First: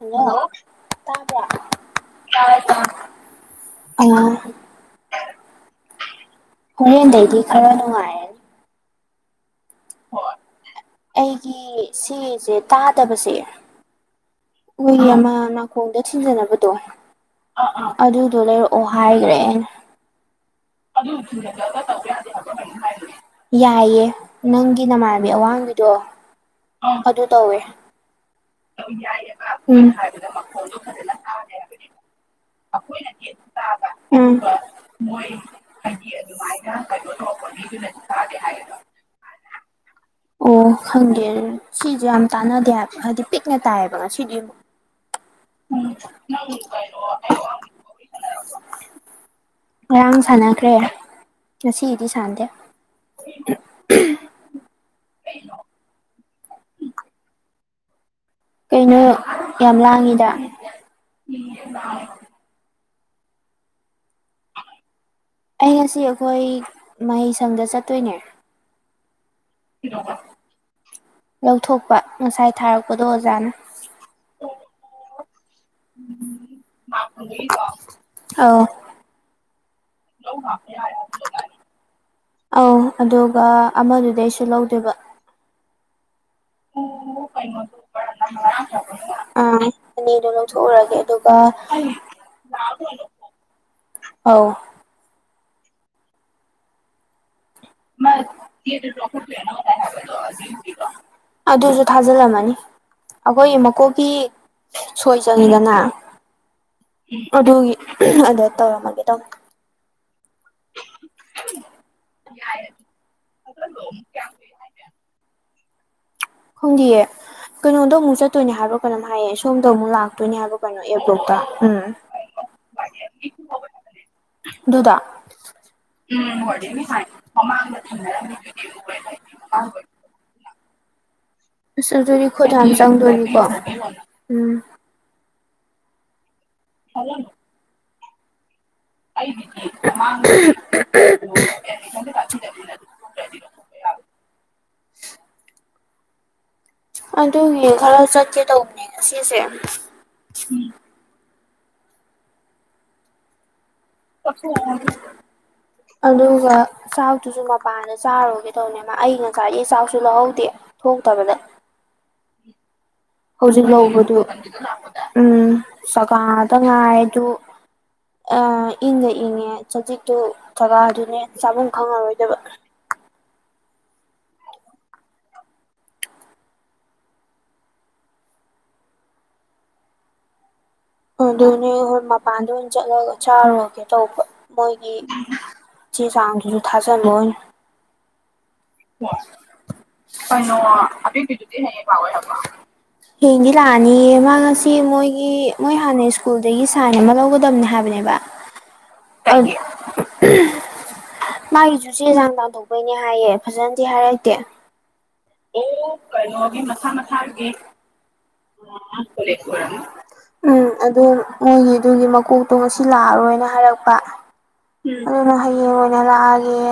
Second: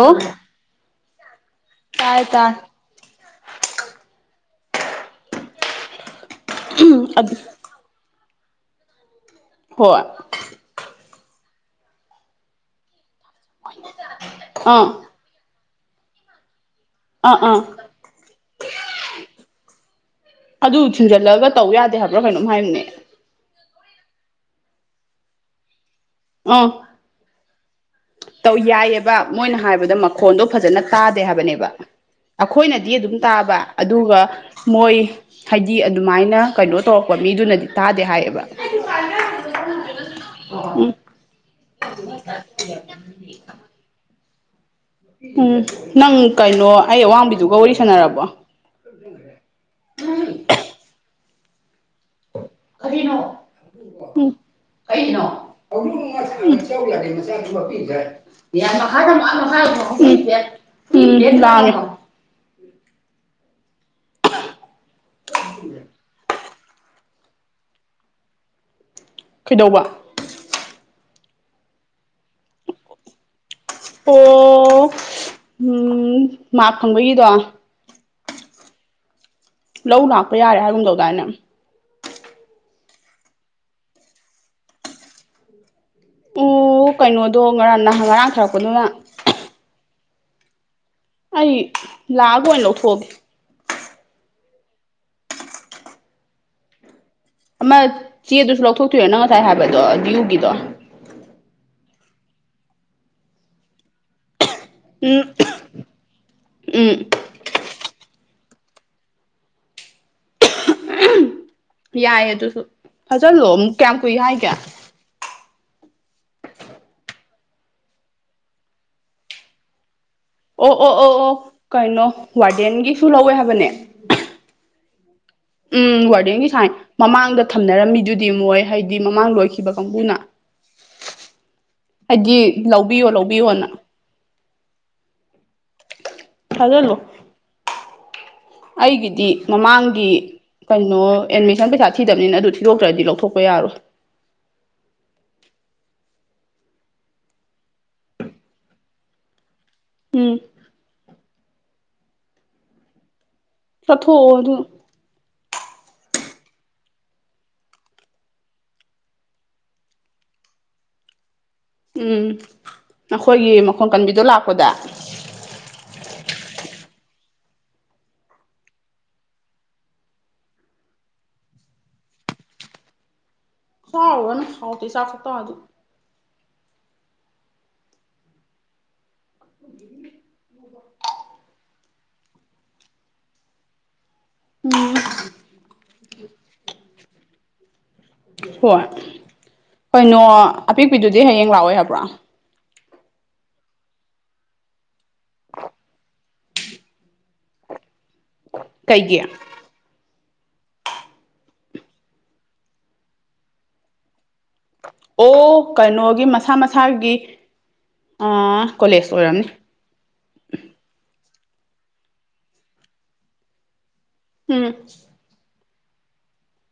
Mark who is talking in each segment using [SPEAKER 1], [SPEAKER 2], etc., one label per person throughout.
[SPEAKER 1] hello
[SPEAKER 2] ꯇꯥꯏ ꯇꯥꯏ
[SPEAKER 1] ꯌꯥꯔꯕꯣ ꯑ
[SPEAKER 2] ꯑꯗꯨ
[SPEAKER 1] ꯍꯣꯔꯦꯟꯗꯩꯩꯗꯤ ꯈꯔ ꯅꯨꯡꯉꯥꯏꯔꯅꯤ
[SPEAKER 2] ꯍꯣꯏ
[SPEAKER 1] ꯑꯩꯒꯤ ꯁꯤꯁꯦ ꯇꯥꯗꯕꯁꯦ
[SPEAKER 2] [unintelligible]
[SPEAKER 1] ꯎꯣꯏꯒꯤ ꯑꯃ ꯅꯀꯣꯡꯗ ꯊꯤꯟꯖꯅꯕ
[SPEAKER 2] ꯑꯥ ꯑꯥ
[SPEAKER 1] ꯑꯗꯨꯗꯣ ꯂꯩꯔꯛꯑꯣ ꯍꯥꯏꯈ꯭ꯔꯦ ꯑꯩꯅ
[SPEAKER 2] ꯑꯗꯨ ꯊꯤꯟꯖꯜꯂꯒ ꯇꯧ ꯌꯥꯗꯦ ꯍꯥꯏꯕ꯭ꯔ ꯀꯩꯅꯣꯝ ꯍꯥꯏꯕꯅꯦ
[SPEAKER 1] ꯌꯥꯏꯌꯦ ꯅꯪꯒꯤ ꯅꯃꯥꯟꯕꯤ ꯑꯋꯥꯡꯕꯤꯗꯣ
[SPEAKER 2] ꯑꯥ
[SPEAKER 1] ꯑꯗꯨ ꯇꯧꯋꯦ
[SPEAKER 2] ꯇꯧ ꯌꯥꯏꯑꯕ ꯃꯣꯏꯅ ꯍꯥꯏꯕꯗ ꯃꯈꯣꯟꯗꯣ ꯐꯖꯅ ꯇꯥꯗꯦ ꯍꯥꯏꯕꯅꯦꯕ ꯑꯩꯈꯣꯏꯅꯗꯤ ꯑꯗꯨꯝ ꯇꯥꯕ ꯑꯗꯨꯒ
[SPEAKER 1] ꯎꯝ ꯎꯝ
[SPEAKER 2] ꯃꯣꯏ ꯍꯥꯏꯗꯤ ꯑꯗꯨꯃꯥꯏꯅ ꯀꯩꯅꯣ ꯇꯧꯔꯛꯄ ꯃꯤꯗꯨꯅꯗꯤ ꯇꯥꯗꯦ ꯍꯥꯏꯌꯦꯕ
[SPEAKER 1] [unintelligible]
[SPEAKER 2] ꯎꯝ
[SPEAKER 1] ꯁꯤꯁꯨꯦ ꯌꯥꯝ ꯇꯥꯟꯅꯗꯦ ꯍꯥꯏꯕ ꯍꯥꯏꯗꯤ ꯄꯤꯛꯅ ꯇꯥꯏꯌꯦꯕ ꯉ ꯁꯤꯗꯤ
[SPEAKER 2] ꯎꯝ ꯅꯪ ꯀꯩꯅꯣ ꯑꯩ ꯑꯋꯥꯡꯕꯤꯗꯨꯒ ꯋꯥꯔꯤ ꯁꯥꯟꯅꯔꯕꯣ
[SPEAKER 1] ꯉꯔꯥꯡ ꯁꯥꯟꯅꯈ꯭ꯔꯦ ꯉꯁꯤꯒꯤꯗꯤ ꯁꯥꯟꯅꯗꯦ
[SPEAKER 2] ꯑꯗꯨꯅꯣꯅꯣ ꯃ ꯆꯧꯛꯑꯗꯤ ꯃꯆꯥꯁꯨꯕꯄꯤꯈ꯭ꯔꯦ
[SPEAKER 1] ꯀꯩꯅꯣ ꯌꯥꯝ ꯂꯥꯡꯉꯤꯗ
[SPEAKER 2] ꯌꯥꯝ ꯂ
[SPEAKER 1] ꯑꯩ ꯉꯁꯤ ꯑꯩꯈꯣꯏ ꯃꯍꯩꯁꯪꯗ ꯆꯠꯇꯣꯏꯅꯦ
[SPEAKER 2] ꯀꯩꯗꯧꯕ
[SPEAKER 1] ꯂꯧꯊꯣꯛꯄ ꯉꯁꯥꯏ ꯊꯥꯔꯛꯄꯗꯣ ꯑꯣꯖꯥꯅ
[SPEAKER 2] ꯑꯦ
[SPEAKER 1] ꯑ
[SPEAKER 2] ꯂꯧ ꯂꯥꯛꯄ ꯌꯥꯔꯦ ꯍꯥꯏꯔꯝꯗꯧꯗꯥꯏꯅ
[SPEAKER 1] ꯑꯧ ꯑꯗꯨꯒ ꯑꯃꯗꯨꯗꯩ ꯑꯩꯁꯨ ꯂꯧꯗꯣꯏꯕ
[SPEAKER 2] ꯑꯣ ꯀꯩꯅꯣꯗꯣ ꯉꯔꯥꯡ ꯅꯍꯥꯟ ꯉꯔꯥꯡ ꯊꯥꯔꯛꯄꯗꯨꯅ
[SPEAKER 1] ꯎꯝꯅꯤꯗꯨꯅ ꯊꯔꯒꯦ
[SPEAKER 2] ꯑꯩ ꯂꯥꯛꯑꯒ ꯑꯣꯏꯅ ꯂꯧꯊꯣꯛꯑꯒꯦ
[SPEAKER 1] ꯑꯥꯎ
[SPEAKER 2] ꯑꯃ
[SPEAKER 1] [unintelligible]
[SPEAKER 2] ꯆꯦꯗꯨꯁꯨ ꯂꯧꯊꯣꯛꯇꯣꯏꯔꯣ ꯅꯪ ꯉꯁꯥꯏ ꯍꯥꯏꯕꯗꯣ ꯗꯤꯌꯨꯒꯤꯗꯣ
[SPEAKER 1] ꯊꯥꯖꯤꯜꯂꯝꯃꯅꯤ ꯑꯩꯈꯣꯏꯒꯤ ꯃꯀꯣꯛꯀꯤ ꯁꯣꯏ
[SPEAKER 2] ꯎꯝ
[SPEAKER 1] ꯆꯪꯉꯤꯗꯅ
[SPEAKER 2] ꯎꯝ
[SPEAKER 1] ꯑꯗꯨꯒꯤ ꯑꯗ ꯇꯧꯔꯝꯃꯒꯦ ꯇꯧꯅꯦ
[SPEAKER 2] ꯌꯥꯏꯌꯦ ꯑꯗꯨꯁꯨ ꯐꯖꯜꯂꯣ ꯀꯌꯥꯝ ꯀꯨꯏ ꯍꯥꯏꯒꯦ
[SPEAKER 1] ꯈꯣꯡꯗꯤꯌꯦ ꯀꯩꯅꯣꯗ ꯑꯃꯨꯛ ꯆꯠꯇꯣꯏꯅꯦ ꯍꯥꯏꯕꯣ ꯀꯩꯅꯣꯝ ꯍꯥꯏꯌꯦ ꯁꯣꯝꯗ ꯑꯃꯨꯛ ꯂꯥꯛ ꯅꯤ ꯑꯒ ꯀ
[SPEAKER 2] ꯑꯣ ꯑꯣ ꯑꯣ
[SPEAKER 1] ꯑꯦꯕꯨꯛ ꯇ
[SPEAKER 2] ꯑꯣ
[SPEAKER 1] ꯎꯝ
[SPEAKER 2] ꯀꯩꯅꯣ ꯋꯥꯔꯗꯦꯟꯒꯤꯁꯨ ꯂꯧꯋꯦ ꯍꯥꯏꯕꯅꯦ
[SPEAKER 1] ꯑꯗꯨꯗꯨꯗꯥ
[SPEAKER 2] ꯎꯝ ꯋꯥꯔꯗꯦꯟꯒꯤ ꯁꯥꯏ ꯃꯃꯥꯡꯗ ꯊꯝꯅꯔꯝꯃꯤꯗꯨꯗꯤ ꯃꯣꯏ ꯍꯥꯏꯗꯤ ꯃꯃꯥꯡ ꯂꯣꯏꯈꯤꯕ ꯀꯥꯡꯕꯨꯅ
[SPEAKER 1] ꯑꯁ ꯑꯗꯨꯔꯤ
[SPEAKER 2] ꯍꯥꯏꯗꯤ
[SPEAKER 1] ꯈꯣ ꯌꯥꯝꯅ
[SPEAKER 2] ꯂꯧꯕꯤꯌꯣ
[SPEAKER 1] ꯆꯪꯗꯣꯔꯤꯀꯣ
[SPEAKER 2] ꯂꯧꯕꯤꯌꯣꯅ
[SPEAKER 1] ꯎꯝ
[SPEAKER 2] ꯊꯖꯂꯣ ꯑꯩꯒꯤꯗꯤ ꯃꯃꯥꯡꯒꯤ ꯀꯩꯅꯣ ꯑꯦꯠꯃꯤꯁꯟ ꯄꯩꯁꯥ ꯊꯤꯗꯕꯅꯤꯅ ꯑꯗꯨ ꯊꯤꯗꯣꯛꯇ꯭ꯔꯗꯤ ꯂꯧꯊꯣꯛꯄ ꯌꯥꯔꯣꯏ
[SPEAKER 1] [inaudible] ꯑꯗꯨꯒꯤ ꯈꯔ ꯆꯠꯀꯦ ꯇꯧꯕꯅꯦ ꯉꯁꯤꯁꯦ
[SPEAKER 2] ꯎꯝ
[SPEAKER 1] ꯑ
[SPEAKER 2] ꯆꯠꯊꯣꯛꯑꯣ ꯑꯗꯨ
[SPEAKER 1] ꯑꯗꯨꯒ ꯆꯥꯛꯇꯨꯁꯨ ꯃꯄꯥꯟꯗ ꯆꯥꯔꯨꯒꯦ ꯇꯧꯕꯅꯦꯕ ꯑꯩ ꯉꯁꯥꯏꯔꯤ ꯆꯥꯛꯁꯨ ꯂꯧꯍꯧꯗꯦ ꯊꯣꯛ ꯇꯥꯕꯅꯦ
[SPEAKER 2] ꯎꯝ ꯑꯩꯈꯣꯏꯒꯤ
[SPEAKER 1] ꯍꯧꯖꯤꯛ
[SPEAKER 2] ꯃꯈꯣꯟ
[SPEAKER 1] ꯂꯧꯕꯗꯨ
[SPEAKER 2] ꯀꯟꯕꯤꯗꯣ ꯂꯥꯛꯄꯗ
[SPEAKER 1] ꯎꯝ ꯆꯀꯥꯗ ꯉꯥꯏ ꯑꯗꯨ ꯑ ꯏꯪꯗ ꯏꯪꯉꯦ ꯆꯖꯤꯛꯇꯨ ꯊꯒꯥꯗꯨꯅꯦ ꯆꯥꯐꯝꯨꯝ ꯈꯪꯉꯔꯣꯏꯗꯕ
[SPEAKER 2] ꯈꯥꯎꯑꯣꯅ ꯈꯥꯎ ꯇ ꯆꯈ ꯊꯗ [inaudible]
[SPEAKER 1] ꯑꯗꯨꯅꯦ ꯍꯣꯏ ꯃꯄꯥꯟꯗ ꯑꯣꯏꯅ ꯆꯠꯂꯒ ꯆꯥꯔꯨꯔꯒꯦ ꯇꯧꯕ
[SPEAKER 2] ꯎꯝ
[SPEAKER 1] ꯃꯣꯏꯒꯤ ꯆꯦ ꯆꯥꯡꯗꯨꯁꯨ ꯊꯥꯖꯜꯂꯣꯏ
[SPEAKER 2] ꯍꯣꯏ
[SPEAKER 1] ꯍ ꯀꯩꯅꯣ
[SPEAKER 2] ꯑꯄꯤꯛꯄꯤꯗꯨꯗꯤ ꯍꯌꯦꯡ
[SPEAKER 1] ꯑꯗꯨꯒꯤꯗꯨꯗꯤ
[SPEAKER 2] ꯂꯥꯛꯑꯣꯏ
[SPEAKER 1] ꯍꯌꯦꯌꯦꯡ
[SPEAKER 2] ꯍꯥꯏꯕ꯭ꯔꯣ
[SPEAKER 1] ꯐꯥꯎꯋꯦ ꯍꯥꯏꯕ ꯍꯦꯡꯗꯤ ꯂꯥꯛꯑꯅꯤꯌꯦ ꯃꯥ ꯉꯁꯤ ꯃꯣꯏꯒꯤ ꯃꯣꯏ ꯍꯥꯟꯅ ꯁ꯭ꯀꯨꯜꯗꯒꯤ ꯁꯥꯏꯟ ꯑꯃ ꯂꯧꯒꯗꯕꯅꯦ ꯍꯥꯏꯕꯅꯦꯕ
[SPEAKER 2] ꯀꯩ ꯀꯌꯥ
[SPEAKER 1] ꯃꯥꯒꯤꯁꯨ ꯆꯦ ꯆꯥꯡ ꯇꯥꯟꯊꯣꯛꯄꯩꯅꯦ ꯍꯥꯏꯌꯦ ꯐꯖꯅꯗꯤ ꯍꯥꯏꯔꯇꯦ ꯑꯣ ꯀꯩꯅꯣꯒꯤ ꯃꯁꯥ ꯃꯁꯥꯒꯤ
[SPEAKER 2] ꯀꯣꯂꯦꯖ ꯑꯣꯏꯔꯝꯅꯤ
[SPEAKER 1] ꯎꯝ ꯑꯗꯨꯗ ꯃꯣꯏꯒꯤ ꯑꯗꯨꯒꯤ ꯃꯀꯣꯛꯇꯣ ꯉꯁꯤ ꯂꯥꯛꯑꯔꯣꯏꯅ ꯍꯥꯏꯔꯛꯄ ꯎ
[SPEAKER 2] ꯎꯝ
[SPEAKER 1] ꯑꯗꯨꯅ ꯍꯌꯦꯡ ꯂꯑꯒꯦ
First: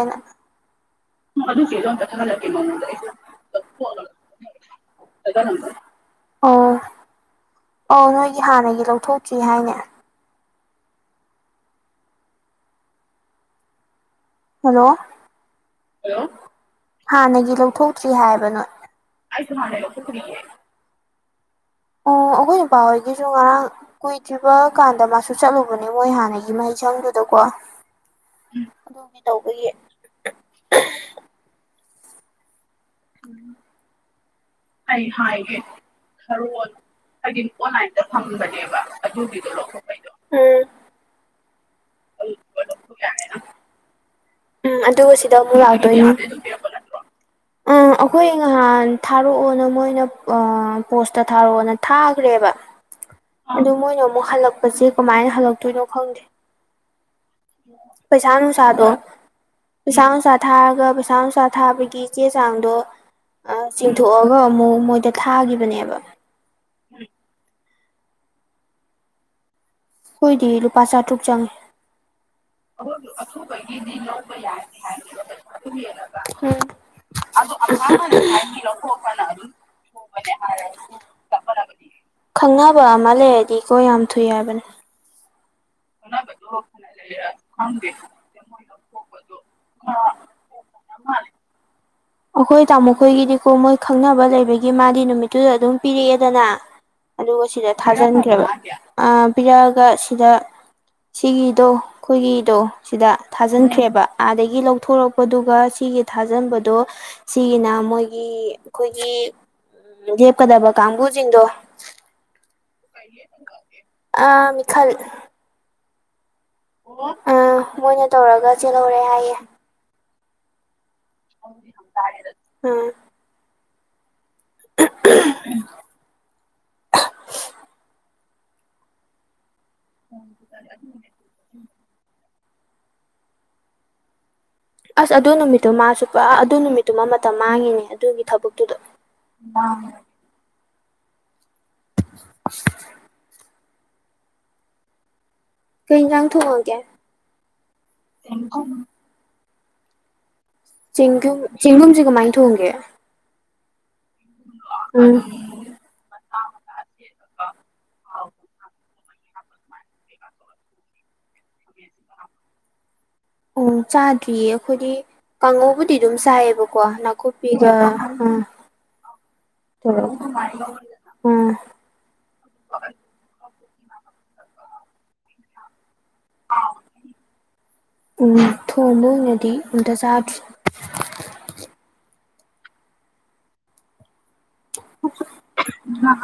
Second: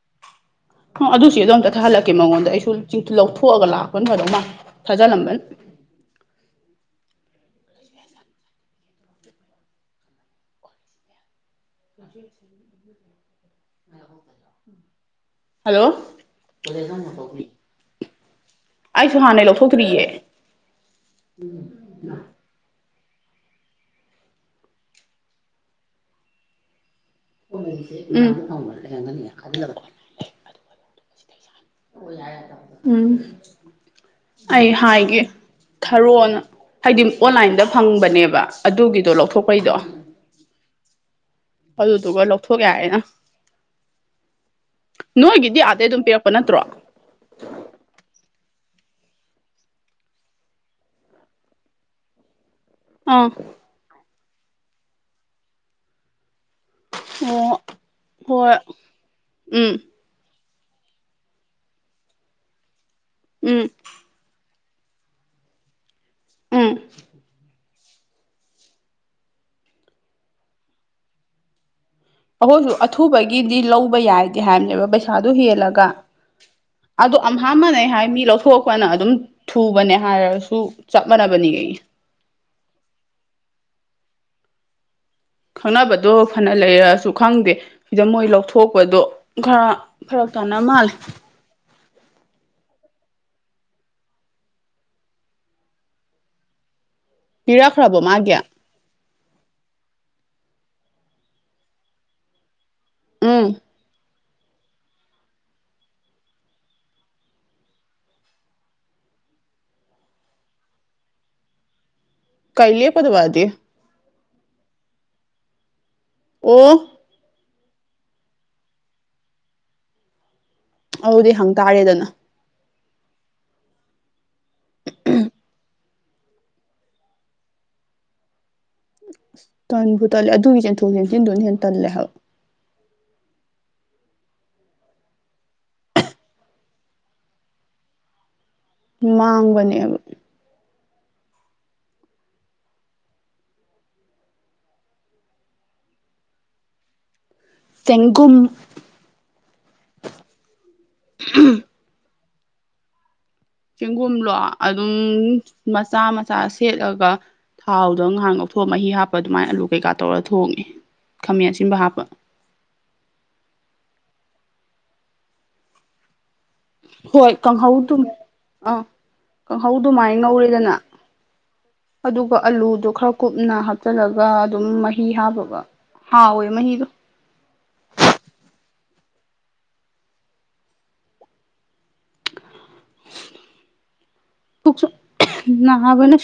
[SPEAKER 2] ꯑꯗꯨꯁꯨ ꯑꯗꯨꯗꯣꯝꯇ ꯊꯥꯍꯜꯂꯛꯀꯦ ꯃꯉꯣꯟꯗ ꯑꯩꯁꯨ ꯂꯧꯊꯣꯛꯑꯒ ꯂꯥꯛꯄ ꯃꯗꯃ ꯊꯥꯖꯤꯜꯂꯝꯕꯅꯤ
[SPEAKER 1] ꯑꯣ ꯑ ꯅꯣꯏꯒꯤ ꯍꯥꯟꯅꯒꯤ ꯂꯧꯊꯣꯛꯇ꯭ꯔꯤ ꯍꯥꯏꯅꯦ
[SPEAKER 2] ꯎ
[SPEAKER 1] ꯍꯜꯂꯣ
[SPEAKER 2] ꯍꯜꯂꯣ
[SPEAKER 1] ꯍꯥꯟꯅꯒꯤ ꯂꯧꯊꯣꯛꯇ꯭ꯔꯤ ꯍꯥꯏꯕꯅꯣ
[SPEAKER 2] ꯑꯩꯁꯨ ꯍꯥꯟꯅꯩ ꯂꯧꯊꯣꯛꯇ꯭ꯔꯤꯌꯦ
[SPEAKER 1] ꯑꯣ ꯑꯣꯈꯣꯏꯅꯄꯥ ꯑꯣꯏ ꯒꯤꯁꯨ ꯉꯔꯥꯡ ꯀꯨꯏꯗ꯭ꯔꯤꯕ ꯀꯥꯟꯗ ꯃꯥꯁꯨ ꯆꯠꯂꯨꯕꯅꯦ ꯃꯣꯏ ꯍꯥꯟꯅꯒꯤ ꯃꯍꯩꯁꯪꯗꯨ ꯀꯣ
[SPEAKER 2] ꯀꯣꯃꯦꯗꯤꯁꯦ ꯃꯌꯥꯝꯗ
[SPEAKER 1] ꯎ
[SPEAKER 2] ꯐꯪꯕ
[SPEAKER 1] ꯑꯗꯨꯝꯒꯤ
[SPEAKER 2] ꯂꯩꯔꯝꯒꯅꯤ
[SPEAKER 1] ꯇꯧꯕꯒꯤ
[SPEAKER 2] ꯈꯜꯂꯒ ꯎꯝ ꯑꯩ
[SPEAKER 1] ꯑ
[SPEAKER 2] ꯍꯥꯏꯒꯦ
[SPEAKER 1] ꯍꯥꯏꯦ ꯈꯔꯣ ꯍꯥꯏꯗꯤ ꯑꯣꯟꯂꯥꯏꯟꯗ ꯐꯪꯕꯅꯦꯕ ꯑꯗꯨꯒꯤꯗꯣ ꯂꯧꯊꯣꯛꯄꯩꯗꯣ
[SPEAKER 2] ꯑꯗꯨꯗꯨꯒ ꯂꯧꯊꯣꯛꯀꯦ ꯍꯥꯏꯔꯦꯅ
[SPEAKER 1] ꯎꯝ ꯑꯗꯨꯒ ꯁꯤꯗ ꯑꯃꯨꯛ ꯂꯥꯛꯇꯣꯏ
[SPEAKER 2] ꯅꯠꯇ꯭ꯔꯣ
[SPEAKER 1] ꯑꯝ ꯑꯩꯈꯣꯏ ꯅꯍꯥꯟ ꯊꯥꯔꯛꯑꯣꯅ ꯃꯣꯏꯅ ꯄꯣꯁꯇ ꯊꯥꯔꯛꯑꯣꯅ ꯊꯥꯈ꯭ꯔꯦꯕ
[SPEAKER 2] ꯑꯥ
[SPEAKER 1] ꯑꯗꯨ ꯃꯣꯏꯅ ꯑꯃꯨꯛ ꯍꯜꯂꯛꯄꯁꯦ ꯀꯃꯥꯏꯅ ꯍꯜꯂꯛꯇꯣꯏꯅꯣ ꯈꯪꯗꯦ
[SPEAKER 2] ꯑꯣ
[SPEAKER 1] ꯄꯩꯁꯥꯅꯅꯨꯡ
[SPEAKER 2] ꯍꯣꯏ
[SPEAKER 1] ꯁꯥꯗꯣ
[SPEAKER 2] ꯎꯝ
[SPEAKER 1] ꯄꯩꯁꯥꯨ ꯁꯥꯗ ꯊꯥꯔꯒ ꯄꯩꯁꯥ ꯅꯨꯡꯁꯥ ꯊꯥꯕꯒꯤ ꯆꯦ ꯆꯥꯡꯗꯣ
[SPEAKER 2] ꯎꯝ
[SPEAKER 1] ꯆꯤꯡꯊꯣꯛꯑꯒ ꯑꯃꯨꯛ ꯃꯣꯏꯗ ꯊꯥꯒꯤꯈꯤꯕꯅꯦꯕ
[SPEAKER 2] ꯎꯝ
[SPEAKER 1] ꯑꯩꯈꯣꯏꯗꯤ ꯂꯨꯄꯥ ꯆꯥꯇ꯭ꯔꯨꯛ ꯆꯪꯉꯦ
[SPEAKER 2] ꯑꯩꯈꯣꯏꯁꯨ
[SPEAKER 1] [inaudible] ꯑ
[SPEAKER 2] ꯑꯊꯨꯕꯒꯤꯗꯤ ꯂꯧꯕ ꯌꯥꯏꯗꯤ ꯍꯥꯏꯕꯅꯦꯕ ꯄꯩꯁꯥꯗꯣ ꯍꯦꯜꯂꯒ ꯑꯗꯣ ꯑꯝꯍꯥ ꯃꯥꯟꯅꯩ
[SPEAKER 1] ꯂꯧꯊꯅ
[SPEAKER 2] ꯍꯥꯏ ꯃꯤ ꯂꯧꯊꯣꯛꯄꯅ ꯑꯗꯨꯝ ꯊꯨꯕꯅꯦ ꯍꯥꯏꯔꯁꯨ ꯆꯞ ꯃꯥꯟꯅꯕꯅꯤ
[SPEAKER 1] ꯑꯗꯨꯔꯗꯤ ꯈꯪꯅꯕ ꯑꯃ ꯂꯩꯔꯗꯤꯀꯣ ꯌꯥꯝ ꯊꯨꯏ ꯍꯥꯏꯕꯅꯦ
[SPEAKER 2] ꯈꯪꯅꯕꯗꯣ ꯐꯅ ꯂꯩꯔꯑꯁꯨ ꯈꯪꯗꯦ ꯁꯤꯤꯗ ꯃꯣꯏ ꯂꯧꯊꯣꯛꯄꯗꯣ ꯈꯔ ꯈꯔ ꯁꯣꯅꯃꯜ
[SPEAKER 1] ꯑꯩꯈꯣꯏ ꯇꯥꯃꯣ ꯈꯣꯏꯒꯤꯗꯤꯀꯣ ꯃꯣꯏ ꯈꯪꯅꯕ ꯂꯩꯕꯒꯤ ꯃꯥꯗꯤ ꯅꯨꯃꯤꯠꯇꯨꯗ ꯑꯗꯨꯝ ꯄꯤꯔꯛꯑꯦꯗꯅ ꯑꯗꯨꯨꯒꯣꯁꯤꯔ
[SPEAKER 2] ꯄꯤꯔꯛꯈ꯭ꯔꯕꯣ
[SPEAKER 1] ꯊꯥꯖꯅꯤ
[SPEAKER 2] ꯃꯥꯒꯤ
[SPEAKER 1] ꯈ꯭ꯔꯕ ꯄꯤꯔꯛꯑꯒ ꯁꯤꯗ ꯁꯤꯒꯤꯗꯣ ꯑꯩꯈꯣꯏꯒꯤꯗꯣ ꯁꯤꯗ
[SPEAKER 2] ꯎꯝ
[SPEAKER 1] ꯊꯥꯖꯤꯟꯈ꯭ꯔꯦꯕ ꯑꯥꯗꯒꯤ ꯂꯧꯊꯣꯔꯛꯄꯗꯨꯒ ꯁꯤꯒꯤ ꯊꯥꯖꯤꯟꯕꯗꯣ ꯁꯤꯒꯤꯅ ꯃꯣꯏꯒꯤ ꯑꯩꯈꯣꯏꯒꯤ ꯗꯦ ꯀꯗꯥꯕ ꯀꯥꯕꯨꯕꯨꯖꯤ ꯏꯗꯣ
[SPEAKER 2] ꯀꯥꯏꯦ ꯄꯗꯨꯋꯥꯗꯦ
[SPEAKER 1] ꯑ ꯃꯤꯈꯜ
[SPEAKER 2] ꯑꯣ
[SPEAKER 1] ꯑꯥ ꯃꯣꯏꯅ ꯇꯧꯔꯒ ꯆꯦꯜꯍꯧꯔꯦ ꯍꯥꯏꯌꯦ
[SPEAKER 2] ꯑꯗꯨꯗꯤ ꯍꯪꯇꯥꯔꯦꯗꯅ
[SPEAKER 1] ꯎꯝ [inaudible]
[SPEAKER 2] ꯇꯟꯕꯨ ꯇꯜꯂꯦ ꯑꯗꯨꯒꯤ ꯆꯦꯟꯊꯣꯛ ꯆꯦꯟꯁꯤꯟꯗꯨꯅ ꯍꯦꯟ ꯇꯜꯂꯦ ꯍꯥꯏꯕ
[SPEAKER 1] ꯑꯁ ꯑꯗꯨ ꯅꯨꯃꯤꯠꯇꯨ ꯃꯥꯁꯨ ꯄꯨꯔꯥ ꯑꯗꯨ ꯅꯨꯃꯤꯠꯇꯨꯃ ꯃꯇꯝ ꯃꯥꯡꯉꯤꯅꯦ ꯑꯗꯨꯒꯤ ꯊꯕꯛꯇ
[SPEAKER 2] ꯃꯥꯡꯒꯕꯅꯤꯕ
[SPEAKER 1] [inaudible] ꯀꯩ ꯏꯟꯖꯥꯡ ꯊꯣꯡꯉꯒꯦ
[SPEAKER 2] ꯆꯦꯡꯒꯨꯝ
[SPEAKER 1] ꯆꯦꯡꯒꯨꯝ ꯆꯦꯡꯒꯨꯝꯁꯦ ꯀꯃꯥꯏ ꯊꯣꯡꯒꯦ
[SPEAKER 2] ꯆꯦꯡꯒꯨꯝꯂꯣ ꯑꯗꯨꯝ
[SPEAKER 1] ꯎꯝ
[SPEAKER 2] ꯃꯆꯥ ꯃꯆꯥ ꯁꯦꯠꯂꯒ ꯊꯥꯎꯗꯣ ꯉꯥꯏꯍꯥꯛ ꯉꯊꯣꯛ ꯑꯥ ꯃꯍꯤ ꯍꯥꯞ ꯑꯗꯨꯃꯥꯏꯅ ꯑꯂꯨ ꯀꯩꯀꯥ ꯇꯧꯔ ꯊꯣꯡꯉꯦ ꯈꯥꯃꯦꯟ ꯑꯁꯤꯟꯕ ꯍꯥꯞꯄ
[SPEAKER 1] ꯑꫭ ꯆꯥꯗ꯭ꯔꯤꯌꯦ ꯑꯩꯈꯣꯏꯗꯤ ꯀꯥꯡꯉꯧꯕꯕꯨꯗꯤ ꯑꯗꯨꯝ ꯆꯥꯏ ꯣ ꯅ
[SPEAKER 2] ꯍꯣꯏ
[SPEAKER 1] ꯀꯨꯞꯄꯤꯤꯒ
[SPEAKER 2] ꯀꯥꯡꯍꯧꯗꯨ
[SPEAKER 1] ꯎ
[SPEAKER 2] ꯑꯥ ꯀꯥꯡꯍꯧ ꯑꯗꯨꯃꯥꯏꯅ ꯉꯧꯔꯤꯦꯗꯅ
[SPEAKER 1] ꯑꯥ
[SPEAKER 2] ꯑꯗꯨꯒ ꯑꯂꯨꯗꯣ ꯈꯔ ꯀꯨꯞꯅ ꯆꯠꯂꯒ ꯑꯗꯨꯝ ꯃꯍꯤ ꯍꯥꯞꯕꯒ ꯍꯥꯎꯋꯦ ꯃꯍꯤꯗꯣ
[SPEAKER 1] ꯊꯣꯡꯉꯨꯅꯗꯤ ꯎꯗ ꯁꯥ
[SPEAKER 2] ꯇꯁꯨ ꯅꯕꯅꯨ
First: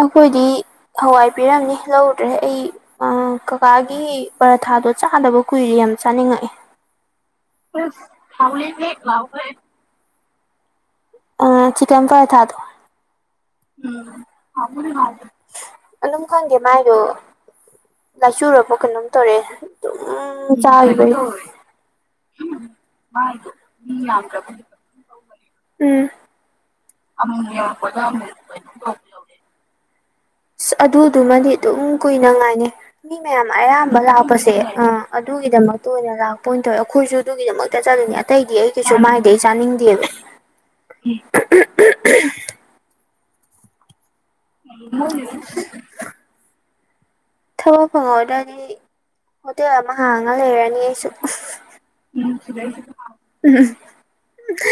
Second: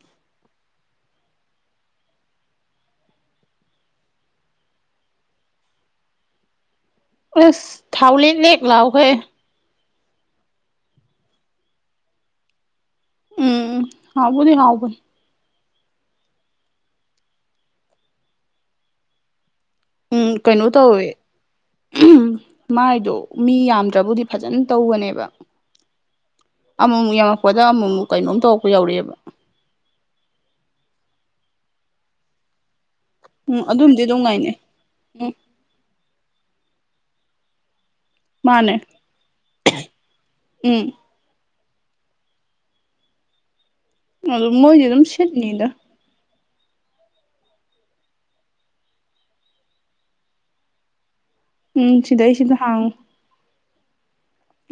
[SPEAKER 1] ꯑꯩꯈꯣꯏꯗꯤ ꯍꯋꯥꯏ ꯄꯤꯔꯝꯅꯤ ꯂꯧꯗ꯭ꯔꯦ ꯑꯩ ꯀꯀꯥꯒꯤꯔ ꯊꯥꯗꯣ ꯆꯥꯗꯕ ꯀꯨꯏꯔ ꯌꯥꯝ ꯆꯥꯅꯤꯡꯉꯛꯏꯦ ꯍ
[SPEAKER 2] ꯑꯁ ꯊꯥꯎ ꯂꯦꯛ ꯂꯦꯛ
[SPEAKER 1] ꯊꯥꯎꯅꯤꯅꯦ
[SPEAKER 2] ꯂꯥꯎꯈꯩ
[SPEAKER 1] ꯂꯕꯦ ꯑ ꯆꯛꯟ ꯐ꯭ꯔꯥꯏ ꯊꯥꯗ
[SPEAKER 2] ꯎꯝ ꯍꯥꯎꯕꯨꯗꯤ ꯍꯥꯎꯕꯅꯤ
[SPEAKER 1] ꯑꯗꯨꯝ ꯈꯪꯗꯦ ꯃꯥꯏꯗꯣ ꯂꯥꯏꯆꯨꯔꯕ ꯀꯩꯅꯣꯝ ꯇꯧꯔꯑꯦ ꯎꯝ
[SPEAKER 2] ꯀꯩꯅꯣ
[SPEAKER 1] ꯆꯜꯩ
[SPEAKER 2] ꯇꯧꯋꯦ ꯃꯥꯏꯗꯣ ꯃꯤ ꯌꯥꯝꯗ꯭ꯔꯕꯨꯗꯤ ꯐꯖꯅ ꯇꯧꯕꯅꯦꯕ ꯑꯃꯃꯨꯛ ꯌꯥꯝꯉꯛꯄꯗ ꯑꯃꯨꯃꯨꯛ ꯀꯩꯅꯣꯝ ꯇꯧꯔꯛꯄ ꯌꯥꯎꯔꯛꯑꯦꯕ
[SPEAKER 1] ꯑ ꯑꯗꯨꯗꯨꯃꯗꯤ ꯑꯗꯨꯝ ꯀꯨꯏꯅꯉꯥꯏꯅꯤ ꯃꯤ ꯃꯌꯥꯝ
[SPEAKER 2] ꯎꯝ
[SPEAKER 1] ꯑꯌꯥꯝꯕ
[SPEAKER 2] ꯑꯗꯨꯝꯗꯤ ꯑꯗꯨꯝ
[SPEAKER 1] ꯂꯥꯛꯄꯁꯦ
[SPEAKER 2] ꯉꯥꯏꯅꯩ
[SPEAKER 1] ꯑ
[SPEAKER 2] ꯎꯝ
[SPEAKER 1] ꯑꯗꯨꯒꯤꯗꯃꯛꯇ ꯑꯣꯏꯅ ꯂꯥꯛꯄ ꯑꯣꯏꯅ ꯇꯧꯋꯦ ꯑꯩꯈꯣꯏꯁꯨ ꯑꯗꯨꯒꯤꯗꯃꯛꯇ ꯍꯦꯛꯇ ꯆꯠꯂꯅꯦ ꯑꯇꯩꯗꯤ ꯑꯩ
[SPEAKER 2] ꯃꯥꯅꯦ
[SPEAKER 1] ꯀꯩꯁꯨ ꯃꯥꯏꯗꯤ ꯑꯩ ꯆꯥꯅꯤꯡꯗꯦꯕ
[SPEAKER 2] ꯎꯝ ꯑꯗꯨ ꯃꯣꯏ ꯑꯗꯨꯝ ꯁꯠꯅꯤꯗ
[SPEAKER 1] ꯊꯕꯛ ꯐꯪꯉꯧꯗ꯭ꯔꯗꯤ ꯍꯣꯇꯦꯜ ꯑꯃ ꯍꯥꯡꯉ ꯂꯩꯔꯅꯤ ꯑꯩꯁꯨ ꯎ ꯎꯝ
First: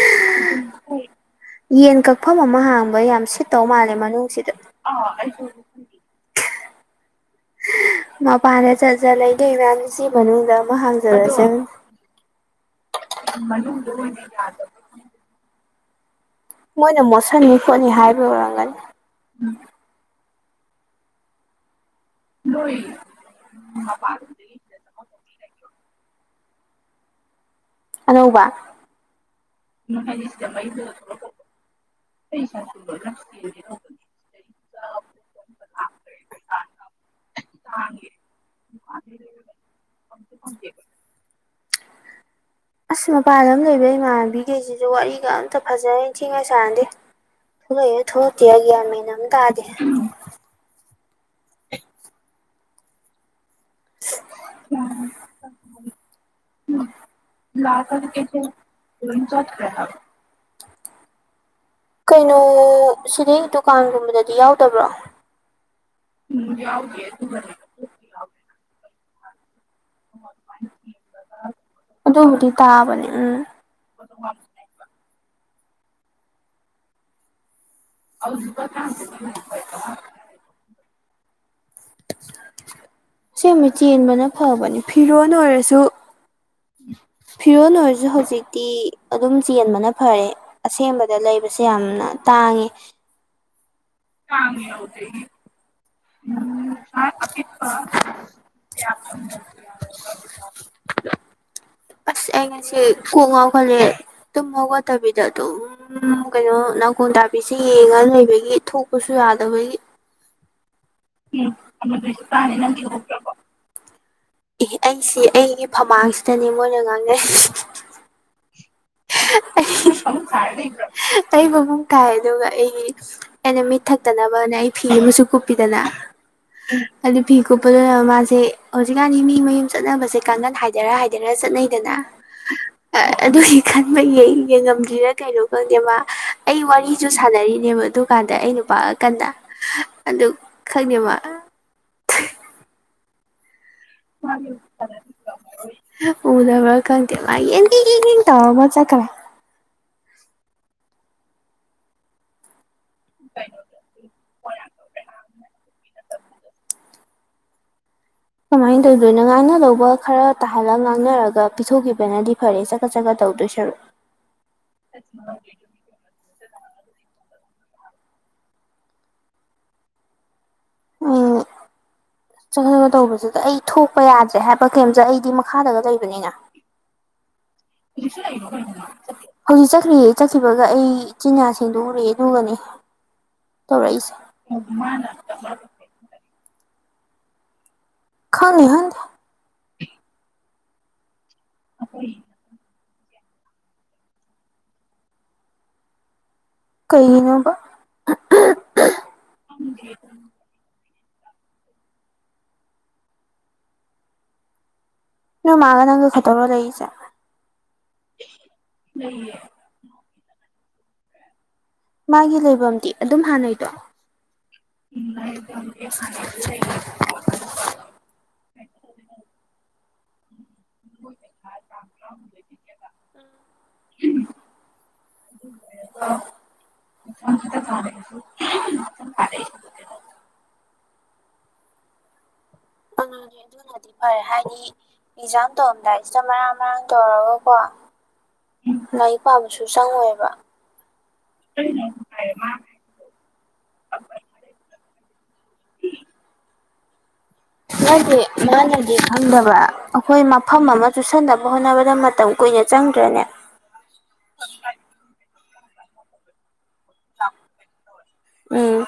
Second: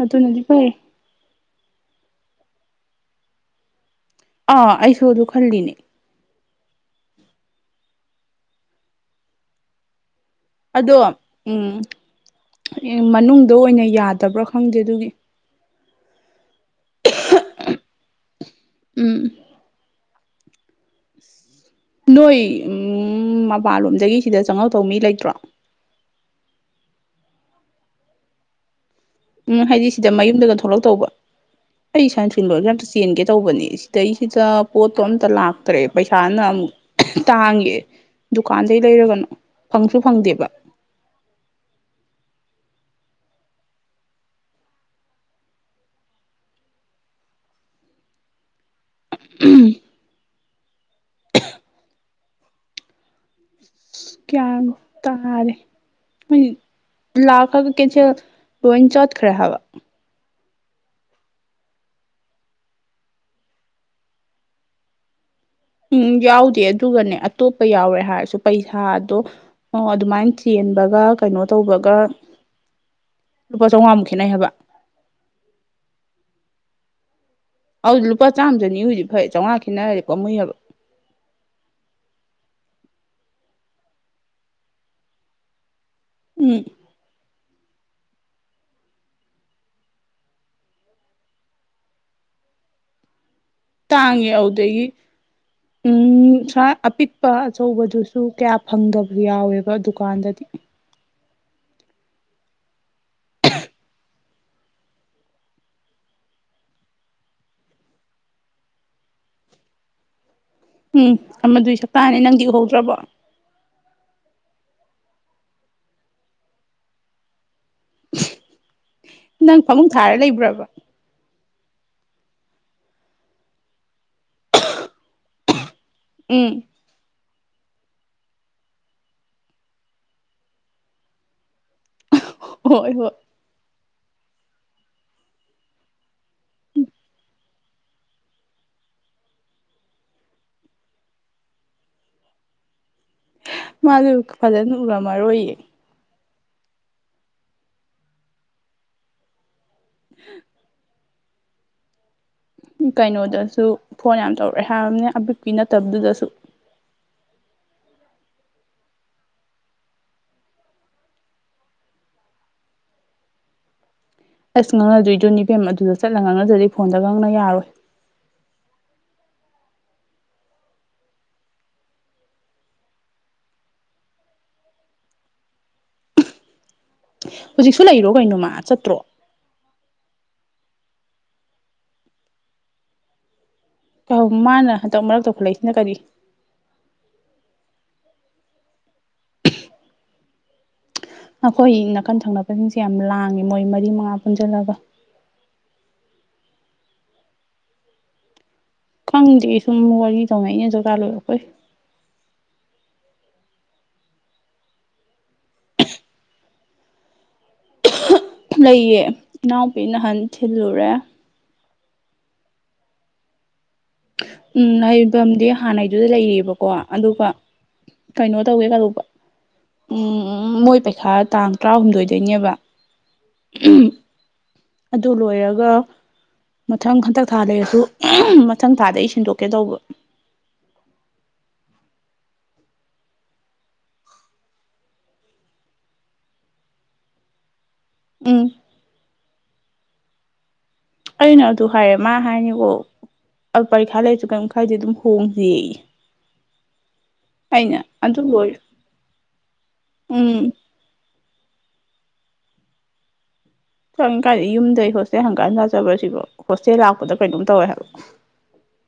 [SPEAKER 2] ꯑꯗꯨ ꯑꯗꯨ ꯅꯗꯤ ꯄꯥꯏ
[SPEAKER 1] ꯌꯦꯟ ꯀꯛꯐꯝ ꯑꯃ ꯍꯥꯡꯕ ꯌꯥꯝ ꯁꯤꯠꯇꯧ ꯃꯥꯜꯂꯦ ꯃꯅꯨꯡꯁꯤꯗ
[SPEAKER 2] ꯑꯥ ꯑꯩꯁꯨ ꯑꯗꯨ ꯈꯜꯂꯤꯅꯦ
[SPEAKER 1] ꯃꯄꯥꯟꯗ ꯆꯠꯆ ꯂꯩꯇꯩꯩ ꯃꯌꯥꯝꯁꯤ ꯃꯅꯨꯡꯗ ꯑꯃꯨ
[SPEAKER 2] ꯑꯗꯣ
[SPEAKER 1] ꯍꯥꯡꯖꯂꯁꯪ
[SPEAKER 2] ꯎꯝ ꯃꯅꯨꯡꯗ ꯑꯣꯏꯅ ꯌꯥꯗꯕ꯭ꯔꯥ ꯈꯪꯗꯦ ꯑꯗꯨꯒꯤ
[SPEAKER 1] ꯃꯣꯏꯅ ꯃꯣꯠꯁꯟꯅꯤ ꯈꯣꯠꯅꯤ ꯍꯥꯏꯕ ꯑꯣꯏꯔꯝꯒꯅꯤ
[SPEAKER 2] ꯎꯝ ꯅꯣꯏ ꯎꯝ ꯃꯄꯜꯂꯣꯝꯗꯒꯤ ꯁꯤꯗ ꯆꯪꯉꯧ ꯇꯧ ꯃꯤ ꯂꯩꯇ꯭ꯔꯣ
[SPEAKER 1] ꯑꯅꯧꯕ
[SPEAKER 2] ꯎꯝ ꯍꯥꯏꯗꯤ ꯁꯤꯗ ꯃꯌꯨꯝꯗꯒ ꯊꯣꯛꯂꯛꯇꯧꯕ ꯑꯩ ꯁꯥꯏꯅꯊꯜ ꯂꯣꯏꯔꯒ ꯑꯝꯇ ꯆꯦꯟꯒꯦ ꯇꯧꯕꯅꯦ ꯁꯤꯗꯩꯁꯤꯗ ꯄꯣꯠꯇꯣ ꯑꯝꯇ ꯂꯥꯛꯇ꯭ꯔꯦ ꯄꯩꯁꯥꯅ ꯑꯃꯨꯛ ꯇꯥꯡꯉꯦ ꯗꯨꯀꯥꯟꯗꯩ ꯂꯩꯔꯒꯅꯣ ꯐꯪꯁꯨ ꯐꯪꯗꯦꯕ
[SPEAKER 1] ꯑꯁ ꯃꯄꯥꯟ ꯑꯃ ꯂꯩꯕ ꯏꯃꯥꯗꯤ ꯀꯦꯁꯤꯁꯨ ꯋꯥꯔꯤꯒ ꯑꯝꯇ ꯐꯖꯔ ꯏ ꯊꯤꯉ ꯆꯅꯗꯦ ꯊꯣꯛꯂꯛꯏ ꯊꯣꯛꯂꯛꯇꯦ ꯍꯥꯏꯒꯃꯤꯅ ꯗꯗ
[SPEAKER 2] ꯀꯌꯥ ꯇꯥꯔꯦ ꯂꯥꯛꯒ ꯀꯁ ꯕꯣꯏ ꯆꯠ ꯈꯔꯦ ꯍꯥꯕ
[SPEAKER 1] ꯀꯩꯅꯣ ꯁꯤꯗꯤꯩ ꯗꯨꯀꯥꯟꯒꯨꯝꯕꯗꯗꯤ ꯌꯥꯎꯗꯕ꯭ꯔꯣ
[SPEAKER 2] ꯎꯝ ꯌꯥꯎꯗꯦ ꯑꯗꯨꯒꯅꯦ ꯑꯇꯣꯞꯄ ꯌꯥꯎꯔꯦ ꯍꯥꯏꯔꯁꯨ ꯄꯩꯁꯥꯗꯣ ꯑꯣ ꯑꯗꯨꯃꯥꯏꯅ ꯆꯦꯟꯕꯒ ꯀꯩꯅꯣ ꯇꯧꯕꯒ
[SPEAKER 1] ꯑꯗꯨꯕꯨꯗꯤ ꯇꯥꯕꯅꯦ ꯎꯝ
[SPEAKER 2] ꯂꯨꯄꯥ ꯆꯥꯝꯃꯉꯥꯃꯨꯛ ꯈꯦꯠꯅꯩ ꯍꯥꯏꯕ ꯑꯗꯨꯗꯤ ꯂꯨꯄꯥ ꯆꯥꯝꯃ ꯆꯅꯤ ꯍꯧꯖꯤꯗꯤ ꯐꯔꯦ ꯆꯥꯝꯃꯉꯥ ꯈꯦꯠꯅꯔꯦꯀꯣ ꯃꯨꯣꯏ ꯍꯥꯏꯕ
[SPEAKER 1] ꯁꯦꯝꯃꯤ ꯆꯦꯟꯕꯅ ꯐꯕꯅꯤ ꯐꯤꯔꯣꯜ ꯑꯣꯏꯔꯁꯨ
[SPEAKER 2] ꯏ
[SPEAKER 1] ꯐꯤꯔꯣꯜ ꯑꯣꯏꯔꯁꯨ ꯍꯧꯖꯤꯛꯇꯤ ꯑꯗꯨꯝ ꯆꯦꯟꯕꯅ ꯐꯔꯦ ꯑꯁꯦꯡꯕꯗ ꯂꯩꯕꯁꯦ ꯌꯥꯝꯅ ꯇꯥꯡꯉꯦ
[SPEAKER 2] ꯇꯥꯡꯉꯦ ꯑꯗꯨꯗꯒꯤ
[SPEAKER 1] ꯎ
[SPEAKER 2] ꯎꯝ ꯁꯥ ꯑꯄꯤꯛꯄ ꯑꯆꯧꯕꯗꯨꯁꯨ ꯀꯌꯥ ꯐꯪꯗꯕ ꯌꯥꯎꯋꯦꯕ ꯗꯨꯀꯥꯟꯗꯗꯤ
[SPEAKER 1] ꯑꯁ ꯑꯩ ꯉꯁꯤꯦ ꯀꯣꯛ ꯉꯥꯎꯒꯠꯂꯦ ꯑꯗꯨꯝ ꯉꯥꯎꯒꯠꯇꯕꯤꯗ ꯑꯗꯨꯝ ꯀꯩꯅꯣ ꯅꯈꯣꯟ ꯇꯥꯄꯤꯁꯤ ꯌꯦꯡꯉꯒ ꯂꯩꯕꯒꯤ ꯊꯣꯛꯄꯁꯨ ꯌꯥꯗꯕꯒꯤ
[SPEAKER 2] ꯎꯝ ꯑꯃꯗꯨꯏ ꯁꯛꯇꯥꯅꯦ ꯅꯪꯗꯤ
[SPEAKER 1] ꯎꯝ
[SPEAKER 2] ꯎꯍꯧꯗ꯭ꯔꯕꯣ
[SPEAKER 1] [unintelligible] ꯑꯩꯁꯤ ꯑꯩꯒꯤ ꯐꯃꯥꯡꯁꯤꯗꯅꯦ ꯃꯣꯏꯅ ꯉꯥꯡꯅꯩ
[SPEAKER 2] ꯅꯪ ꯐꯃꯨꯡ ꯊꯥꯔ ꯂꯩꯕ꯭ꯔꯕ
[SPEAKER 1] ꯑꯩ ꯇꯕ ꯃ ꯇꯥꯏ ꯑꯗꯨꯒ ꯑꯩꯒꯤ ꯑꯩꯅ ꯃꯤꯠ ꯊꯛꯇꯅꯕꯅ ꯑꯩ ꯐꯤ ꯑꯃꯁꯨ ꯀꯨꯞꯄꯤ
[SPEAKER 2] ꯎꯝ
[SPEAKER 1] ꯑꯗꯤ ꯀꯨ ꯄꯂꯃꯁꯦ ꯍꯧꯖꯤꯛꯀꯥꯟꯗꯤ ꯃꯤ ꯃꯌꯨꯝ ꯆꯠꯅꯕꯁꯦ ꯀꯥꯡꯈꯟ ꯍꯥꯏꯗꯔ ꯍꯥꯏꯗꯔꯥ ꯆꯠꯅꯩꯗꯅ
[SPEAKER 2] ꯍꯣꯏ ꯍꯣꯏ
[SPEAKER 1] ꯑꯗꯨꯒꯤ ꯌꯦꯡꯉꯝꯗꯔꯥ ꯀꯩꯅꯣ ꯈꯛꯅꯦ ꯃꯥ ꯑꯩ ꯋꯥꯔꯤꯁꯨ ꯁꯥꯟꯅꯔꯤꯅꯦꯕ ꯑꯗꯨ ꯀꯥꯟꯗ ꯑꯩ ꯅꯨꯄꯥ ꯀꯟꯗ ꯑꯗꯨ ꯈꯪꯉꯦꯃ
[SPEAKER 2] ꯃꯥꯗꯨ ꯐꯖꯅ ꯎꯔꯝꯃꯔꯣꯏꯌꯦ
[SPEAKER 1] ꯎꯗꯕ ꯀꯇꯦꯂ ꯌꯦꯡ ꯌꯦ ꯌꯦꯡ ꯇꯧ ꯃ ꯆꯀ꯭ꯔ
[SPEAKER 2] [inaudible] ꯀꯩꯅꯣꯗꯁꯨ ꯐꯣꯟ ꯌꯥꯝ ꯇꯧꯔꯛꯑꯦ ꯍꯥꯏꯔꯕꯅꯦ ꯑꯕꯤꯛꯀꯤ ꯅꯠꯇꯕꯗꯨꯗꯁꯨ
[SPEAKER 1] ꯃꯥꯏ ꯀꯃꯥꯏꯅ ꯇꯧꯗꯣꯏꯅꯣ ꯉꯥꯡꯅꯗꯧꯕ ꯈꯔ ꯇꯥꯍꯜꯂꯒ ꯉꯥꯡꯅꯔꯒ ꯄꯤꯊꯣꯛꯈꯤꯕꯅꯗꯤ ꯐꯔꯦ ꯆꯀꯠ ꯆꯠꯀꯠ ꯇꯧꯗꯣꯏ ꯁꯔꯨꯛ
[SPEAKER 2] ꯑꯁ ꯉꯥꯡꯅꯗꯣꯏꯗꯨꯣ ꯅꯤꯕꯦꯝ ꯑꯗꯨꯗ ꯆꯠꯂꯒ ꯉꯥꯡꯅꯖꯗꯤ ꯐꯣꯟꯗ ꯉꯥꯡꯅ ꯌꯥꯔꯣꯏ
[SPEAKER 1] ꯎꯝ ꯆꯪꯉꯒ ꯇꯧꯕꯁꯤꯗ ꯑꯩ ꯊꯣꯛꯄ ꯌꯥꯗ꯭ꯔꯦ ꯍꯥꯏꯕ ꯀꯔꯤꯦꯝꯁꯦ ꯑꯩꯗꯤ ꯃꯈꯥꯗꯒ ꯂꯩꯕꯅꯤꯅ [inaudible]
[SPEAKER 2] ꯍꯧꯖꯤꯛꯁꯨ ꯂꯩꯔꯣ ꯀꯩꯅꯣ ꯃꯥ ꯆꯠꯇ꯭ꯔꯣ
[SPEAKER 1] ꯍꯧꯖꯤ ꯆ ꯀꯔꯤ ꯆꯠꯈꯤꯕꯒ ꯑꯩ ꯏꯆꯤꯟ ꯏꯅꯥꯁꯤꯡꯗꯨ ꯎꯔꯛꯑꯦ ꯑꯗꯨꯒꯅꯤ ꯇꯧꯔꯛꯏꯁꯦ
[SPEAKER 2] ꯃꯥꯅ ꯍꯟꯗꯛ ꯃꯔꯛ ꯇꯧꯈꯠꯂꯛꯏꯁꯤꯅ ꯀꯔꯤ
[SPEAKER 1] ꯈꯩ ꯍꯥꯏꯗꯤ
[SPEAKER 2] [inaudible] ꯑꯩꯈꯣꯏ ꯅꯥꯀꯟ ꯊꯪꯅꯕꯁꯤꯡꯁꯦ ꯌꯥꯝ ꯂꯥꯡꯉꯦ ꯃꯣꯏ ꯃꯔꯤ ꯃꯉꯥ ꯄꯨꯟꯁꯤꯜꯂꯒ
[SPEAKER 1] ꯀꯩꯩꯅꯣꯕ
[SPEAKER 2] ꯈꯪꯗꯦ ꯁꯨꯝ ꯋꯥꯔꯤ ꯇꯧꯉꯩ ꯑꯩꯅ ꯖꯔꯒꯥꯥꯔ ꯂꯣꯏꯔꯛꯈꯣꯏ
[SPEAKER 1] ꯅ ꯃꯥꯒ ꯅ ꯑꯪꯒ ꯈꯇꯔ ꯂꯩꯏꯁ
[SPEAKER 2] ꯂꯩꯌꯦ ꯏꯅꯥꯎꯄꯤ ꯅꯍꯥꯟ ꯊꯤꯜꯂꯨꯔꯦ
[SPEAKER 1] ꯃꯥꯒꯤ ꯂꯩꯐꯝꯗꯤ ꯑꯗꯨꯝ ꯍꯥꯟꯅꯩꯗꯣ
[SPEAKER 2] ꯎꯝ ꯂꯩꯐꯝꯗꯤ ꯍꯥꯟꯅꯩꯗꯨꯗ ꯂꯩꯔꯤꯑꯕꯀꯣ ꯑꯗꯨꯒ ꯀꯩꯅꯣ ꯇꯧꯒꯦ ꯀꯂꯧꯕ ꯎꯝ ꯃꯣꯏ ꯄꯩꯈꯥ ꯇꯥꯡ ꯇꯔꯥꯍꯨꯝꯗꯣꯏꯗꯣꯏꯅꯦꯕ ꯑꯗꯨ ꯂꯣꯏꯔꯒ ꯃꯊꯪ ꯍꯟꯇꯛ ꯊꯥ ꯂꯩꯔꯁꯨ ꯃꯊꯪ ꯊꯥꯗ ꯑꯩ ꯁꯤꯟꯗꯣꯛꯀꯦ ꯇꯧꯕ
[SPEAKER 1] ꯎꯝ ꯑꯗꯨ ꯑꯗꯨꯅꯗꯤ ꯐꯔꯦ ꯍꯥꯏꯗꯤ ꯑꯦꯛꯖꯥꯝ ꯇꯧꯑꯝꯗꯥꯏꯁꯤꯗ ꯃꯔꯥꯡ ꯃꯔꯥꯡ ꯇꯧꯔꯒꯀꯣ
[SPEAKER 2] ꯎꯝ
[SPEAKER 1] ꯂꯥꯏꯔꯤꯛ ꯄꯥꯕꯁꯨ ꯆꯪꯉꯣꯏꯕ
[SPEAKER 2] ꯑꯩꯅ ꯑꯗꯨ ꯍꯥꯏꯔꯦ ꯃꯥ ꯍꯥꯏꯅꯤꯀꯣ ꯄꯔꯤꯈꯥ ꯂꯩꯔꯁꯨ ꯀꯔꯤꯝ ꯃꯈꯥꯏꯗꯤ ꯑꯗꯨꯝ ꯍꯣꯡꯁꯤ ꯌꯦꯏ
[SPEAKER 1] ꯃꯥꯗꯤ ꯃꯥꯅꯗꯤ ꯈꯪꯗꯕ ꯑꯩꯈꯣꯏ
[SPEAKER 2] ꯎꯝ
[SPEAKER 1] ꯃꯐꯝ ꯑꯃ ꯆꯨꯁꯟꯗꯕ ꯅꯕ ꯍꯣꯠꯅꯕꯗ ꯃꯇꯝ ꯀꯨꯏꯅ ꯆꯪꯗ꯭ꯔꯅꯦ
[SPEAKER 2] ꯆꯪꯅꯤ ꯀꯥꯏꯗ ꯌꯨꯝꯗꯩ ꯍꯣꯁꯇꯦꯜ ꯍꯪꯀꯠ ꯍꯟꯒꯠꯆꯕ ꯁꯤꯕꯣ ꯍꯣꯁꯇꯦꯜ ꯂꯥꯛꯄꯗ ꯀꯩꯅꯣꯝ ꯇꯧꯋꯦ ꯍꯥꯏꯕ
[SPEAKER 1] ꯎꯝ